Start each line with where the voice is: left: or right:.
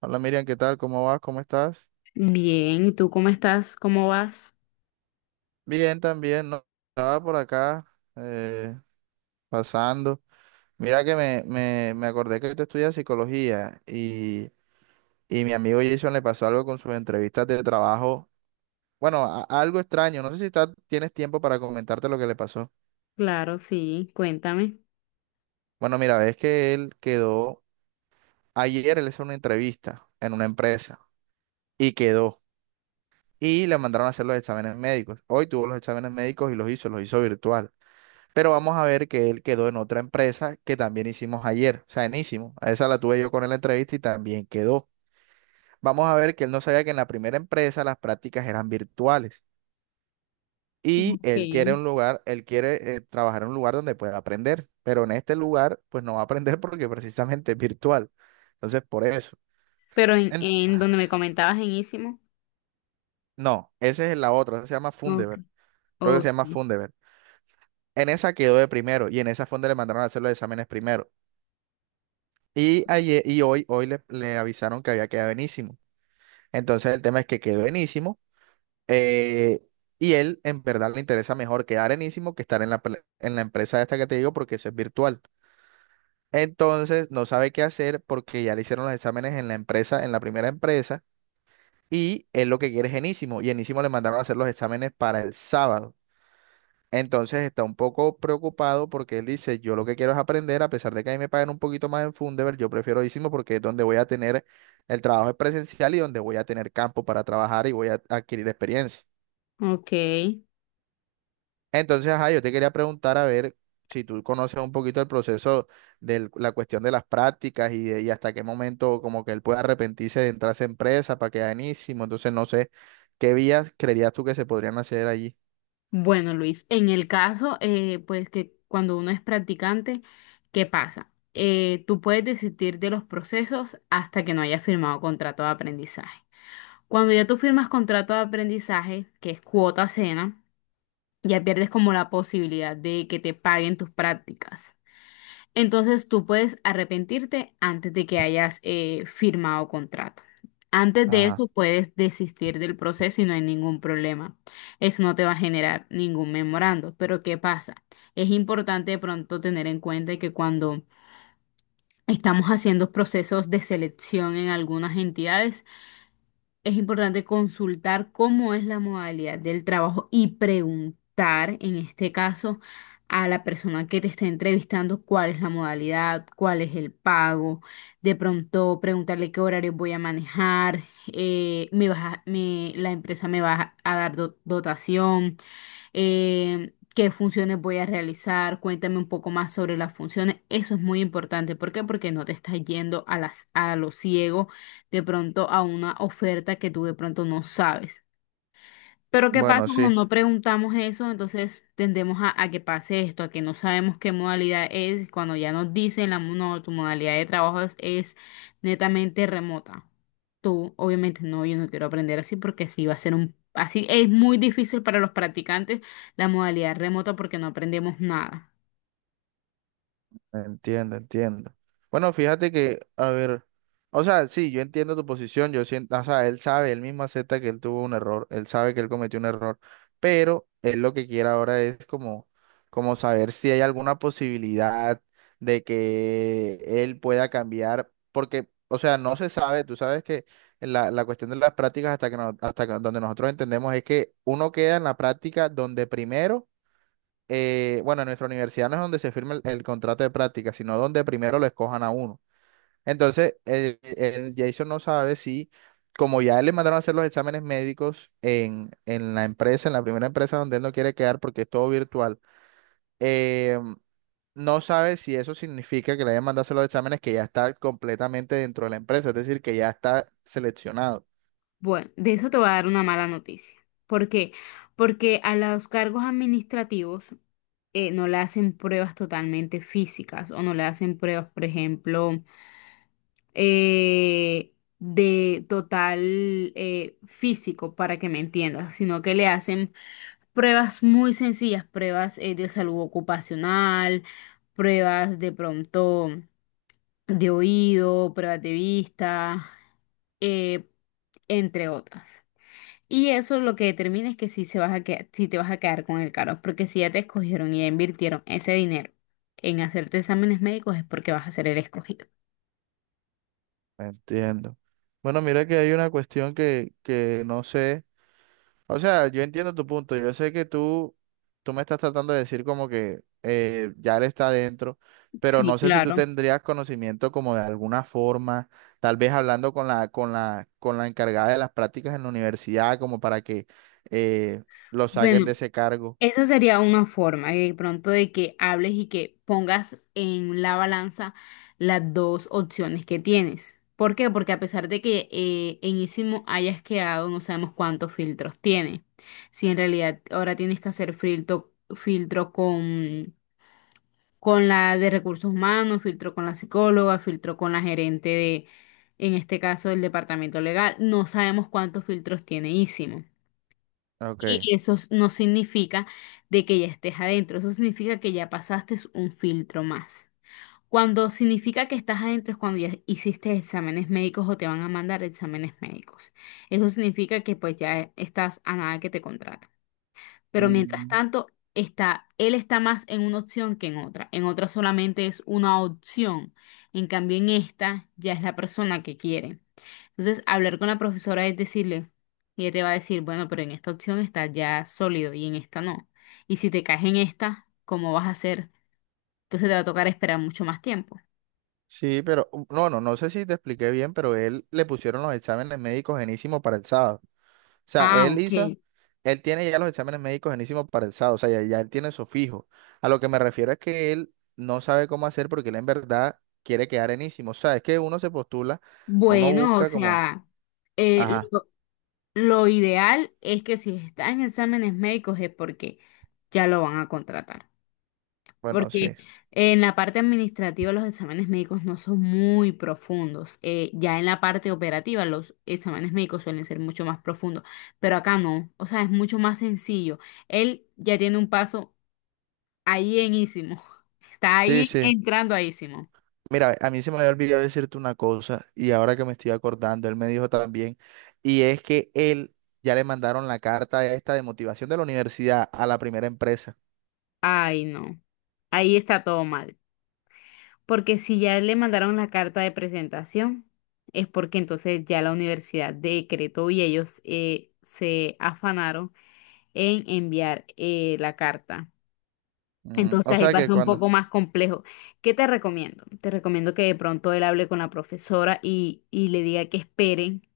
right: Hola Miriam, ¿qué tal? ¿Cómo vas? ¿Cómo estás?
left: Bien, ¿y tú cómo estás? ¿Cómo vas?
right: Bien, también, ¿no? Estaba por acá eh, pasando. Mira que me acordé que tú estudias psicología y mi amigo Jason le pasó algo con sus entrevistas de trabajo. Bueno, algo extraño. No sé si tienes tiempo para comentarte lo que le pasó.
left: Claro, sí, cuéntame.
right: Bueno, mira, ves que él quedó, ayer él hizo una entrevista en una empresa y quedó. Y le mandaron a hacer los exámenes médicos. Hoy tuvo los exámenes médicos y los hizo virtual. Pero vamos a ver que él quedó en otra empresa que también hicimos ayer, o sea, en a esa la tuve yo con él en la entrevista y también quedó. Vamos a ver que él no sabía que en la primera empresa las prácticas eran virtuales y
left: Ok.
right: él quiere un lugar, él quiere trabajar en un lugar donde pueda aprender, pero en este lugar pues no va a aprender porque precisamente es virtual. Entonces, por eso.
left: Pero en,
right: En-
left: en donde me comentabas en Ísimo.
right: no, esa es la otra, esa se llama
left: Ok,
right: Fundeber. Creo que se
left: ok,
right: llama Fundeber. En esa quedó de primero y en esa fue donde le mandaron a hacer los exámenes primero. Y, ayer, y hoy, hoy le avisaron que había quedado enísimo. Entonces el tema es que quedó enísimo eh, y él en verdad le interesa mejor quedar enísimo que estar en la, en la empresa esta que te digo porque eso es virtual. Entonces no sabe qué hacer porque ya le hicieron los exámenes en la empresa, en la primera empresa y él lo que quiere es enísimo y enísimo le mandaron a hacer los exámenes para el sábado. Entonces está un poco preocupado porque él dice, yo lo que quiero es aprender, a pesar de que a mí me pagan un poquito más en Fundeber, yo prefiero Isimo porque es donde voy a tener, el trabajo es presencial y donde voy a tener campo para trabajar y voy a adquirir experiencia.
left: ok.
right: Entonces, ajá, yo te quería preguntar a ver si tú conoces un poquito el proceso de la cuestión de las prácticas y, y hasta qué momento como que él puede arrepentirse de entrar a esa empresa para quedar en Isimo. Entonces, no sé, ¿qué vías creerías tú que se podrían hacer allí?
left: Bueno, Luis, en el caso, pues que cuando uno es practicante, ¿qué pasa? Tú puedes desistir de los procesos hasta que no hayas firmado contrato de aprendizaje. Cuando ya tú firmas contrato de aprendizaje, que es cuota cena, ya pierdes como la posibilidad de que te paguen tus prácticas. Entonces tú puedes arrepentirte antes de que hayas firmado contrato. Antes de
right: Ajá.
left: eso puedes desistir del proceso y no hay ningún problema. Eso no te va a generar ningún memorando. Pero ¿qué pasa? Es importante de pronto tener en cuenta que cuando estamos haciendo procesos de selección en algunas entidades, es importante consultar cómo es la modalidad del trabajo y preguntar, en este caso, a la persona que te está entrevistando cuál es la modalidad, cuál es el pago. De pronto preguntarle qué horario voy a manejar, me vas a- me- la empresa me va a dar dotación, qué funciones voy a realizar, cuéntame un poco más sobre las funciones. Eso es muy importante. ¿Por qué? Porque no te estás yendo a a lo ciego de pronto a una oferta que tú de pronto no sabes. Pero ¿qué pasa
right: Bueno,
left: cuando
right: sí.
left: no preguntamos eso? Entonces tendemos a que pase esto, a que no sabemos qué modalidad es, cuando ya nos dicen no, tu modalidad de trabajo es netamente remota. Tú, obviamente, no, yo no quiero aprender así porque así va a ser un, así es muy difícil para los practicantes la modalidad remota porque no aprendemos nada.
right: Entiendo, entiendo. Bueno, fíjate que, a ver, o sea, sí, yo entiendo tu posición, yo siento, o sea, él sabe, él mismo acepta que él tuvo un error, él sabe que él cometió un error, pero él lo que quiere ahora es como, como saber si hay alguna posibilidad de que él pueda cambiar, porque, o sea, no se sabe, tú sabes que la cuestión de las prácticas hasta que no- donde nosotros entendemos es que uno queda en la práctica donde primero bueno, en nuestra universidad no es donde se firma el contrato de práctica, sino donde primero lo escojan a uno. Entonces, el Jason no sabe si, como ya él le mandaron a hacer los exámenes médicos en la empresa, en la primera empresa donde él no quiere quedar porque es todo virtual, eh, no sabe si eso significa que le hayan mandado a hacer los exámenes que ya está completamente dentro de la empresa, es decir, que ya está seleccionado.
left: Bueno, de eso te voy a dar una mala noticia. ¿Por qué? Porque a los cargos administrativos, no le hacen pruebas totalmente físicas o no le hacen pruebas, por ejemplo, eh, de total físico, para que me entiendas, sino que le hacen pruebas muy sencillas, pruebas de salud ocupacional, pruebas de pronto de oído, pruebas de vista, eh, entre otras. Y eso lo que determina es que si, se vas a que si te vas a quedar con el carro, porque si ya te escogieron y ya invirtieron ese dinero en hacerte exámenes médicos es porque vas a ser el escogido.
right: Entiendo. Bueno, mira que hay una cuestión que no sé. O sea, yo entiendo tu punto. Yo sé que tú me estás tratando de decir como que ya él está adentro, pero
left: Sí,
right: no sé si tú
left: claro.
right: tendrías conocimiento como de alguna forma, tal vez hablando con la, con la encargada de las prácticas en la universidad, como para que eh, lo saquen
left: Bueno,
right: de ese cargo.
left: esa sería una forma de pronto de que hables y que pongas en la balanza las dos opciones que tienes. ¿Por qué? Porque a pesar de que en Isimo hayas quedado, no sabemos cuántos filtros tiene. Si en realidad ahora tienes que hacer filtro, con la de recursos humanos, filtró con la psicóloga, filtró con la gerente de, en este caso, del departamento legal. No sabemos cuántos filtros tiene Ísimo.
right: Ok.
left: Y eso no significa de que ya estés adentro, eso significa que ya pasaste un filtro más. Cuando significa que estás adentro es cuando ya hiciste exámenes médicos o te van a mandar exámenes médicos. Eso significa que pues ya estás a nada que te contraten. Pero mientras
right: Mm,
left: tanto, él está más en una opción que en otra. En otra solamente es una opción. En cambio, en esta ya es la persona que quiere. Entonces, hablar con la profesora es decirle, y ella te va a decir, bueno, pero en esta opción está ya sólido y en esta no. Y si te caes en esta, ¿cómo vas a hacer? Entonces te va a tocar esperar mucho más tiempo.
right: sí, pero no, no, no sé si te expliqué bien, pero él le pusieron los exámenes médicos genísimos para el sábado. O sea,
left: Ah,
right: él hizo,
left: ok.
right: él tiene ya los exámenes médicos enísimos para el sábado, o sea, ya, ya él tiene eso fijo. A lo que me refiero es que él no sabe cómo hacer porque él en verdad quiere quedar enísimo. O sea, es que uno se postula, uno
left: Bueno, o
right: busca como,
left: sea, eh,
right: ajá,
left: lo, lo ideal es que si está en exámenes médicos es porque ya lo van a contratar.
right: bueno,
left: Porque
right: sí.
left: en la parte administrativa los exámenes médicos no son muy profundos. Ya en la parte operativa los exámenes médicos suelen ser mucho más profundos, pero acá no. O sea, es mucho más sencillo. Él ya tiene un paso ahí en ísimo. Está
right: Sí,
left: ahí
right: sí.
left: entrando a ísimo.
right: Mira, a mí se me había olvidado decirte una cosa y ahora que me estoy acordando, él me dijo también, y es que él ya le mandaron la carta esta de motivación de la universidad a la primera empresa.
left: Ay, no. Ahí está todo mal. Porque si ya le mandaron la carta de presentación, es porque entonces ya la universidad decretó y ellos se afanaron en enviar, la carta.
right: Mm,
left: Entonces
right: o
left: ahí
right: sea
left: va a
right: que
left: ser un
right: cuando,
left: poco más complejo. ¿Qué te recomiendo? Te recomiendo que de pronto él hable con la profesora y le diga que esperen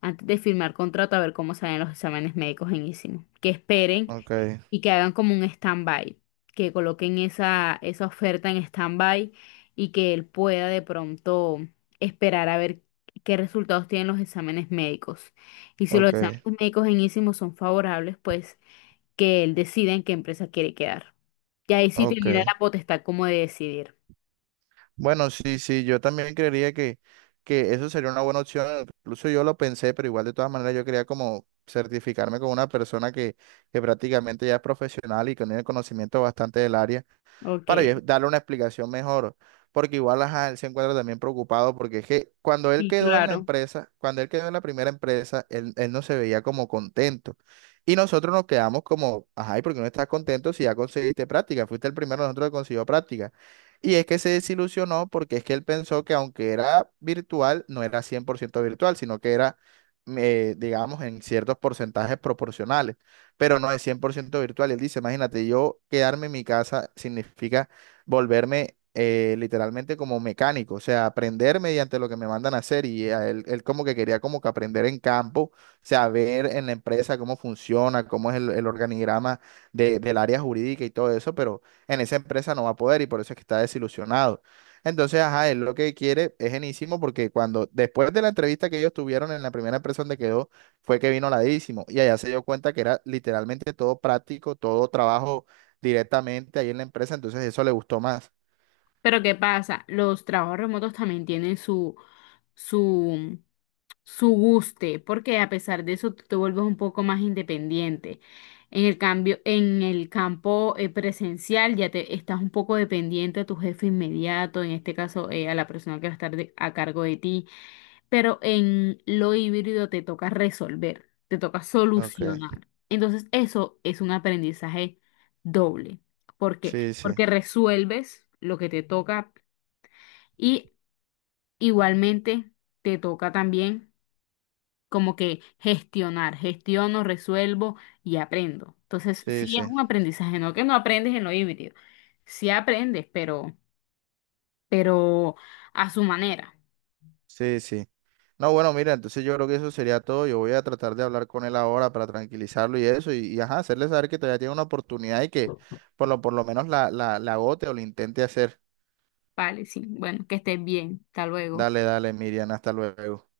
left: antes de firmar contrato a ver cómo salen los exámenes médicos en ISIM. Que esperen
right: ok,
left: y que hagan como un stand-by, que coloquen esa oferta en stand-by y que él pueda de pronto esperar a ver qué resultados tienen los exámenes médicos. Y si los exámenes
right: ok,
left: médicos en ISIMO son favorables, pues que él decida en qué empresa quiere quedar. Y ahí sí tendría
right: ok.
left: la potestad como de decidir.
right: Bueno, sí, sí, yo también creería que eso sería una buena opción. Incluso yo lo pensé, pero igual de todas maneras yo quería como certificarme con una persona que prácticamente ya es profesional y que tiene conocimiento bastante del área
left: Ok,
right: para yo darle una explicación mejor. Porque igual, ajá, él se encuentra también preocupado porque es que cuando él
left: sí,
right: quedó en la
left: claro.
right: empresa, cuando él quedó en la primera empresa, él no se veía como contento. Y nosotros nos quedamos como, ajá, ¿y por qué no estás contento si ya conseguiste práctica? Fuiste el primero de nosotros que consiguió práctica. Y es que se desilusionó porque es que él pensó que aunque era virtual, no era 100% virtual, sino que era, digamos, en ciertos porcentajes proporcionales pero no es 100% virtual. Y él dice, imagínate, yo quedarme en mi casa significa volverme literalmente como mecánico, o sea, aprender mediante lo que me mandan a hacer. Y a él, él como que quería como que aprender en campo, o sea, ver en la empresa cómo funciona, cómo es el organigrama del área jurídica y todo eso, pero en esa empresa no va a poder y por eso es que está desilusionado. Entonces, ajá, él lo que quiere es genísimo porque cuando después de la entrevista que ellos tuvieron en la primera empresa donde quedó, fue que vino ladísimo y allá se dio cuenta que era literalmente todo práctico, todo trabajo directamente ahí en la empresa, entonces eso le gustó más.
left: Pero ¿qué pasa? Los trabajos remotos también tienen su, su guste, porque a pesar de eso tú te vuelves un poco más independiente. En el cambio, en el campo, presencial ya te estás un poco dependiente a tu jefe inmediato, en este caso, a la persona que va a estar a cargo de ti. Pero en lo híbrido te toca resolver, te toca
right: Ok,
left: solucionar. Entonces, eso es un aprendizaje doble. ¿Por qué?
right: sí, sí,
left: Porque resuelves lo que te toca y igualmente te toca también como que gestionar, gestiono, resuelvo y aprendo. Entonces,
right: sí,
left: sí es
right: sí,
left: un aprendizaje, no que no aprendes en lo híbrido, sí aprendes, pero a su manera.
right: sí, sí. No, bueno, mira, entonces yo creo que eso sería todo. Yo voy a tratar de hablar con él ahora para tranquilizarlo y eso, y, ajá, hacerle saber que todavía tiene una oportunidad y que por lo menos la, la agote o lo intente hacer.
left: Vale, sí. Bueno, que estés bien. Hasta luego.
right: Dale, dale, Miriam, hasta luego.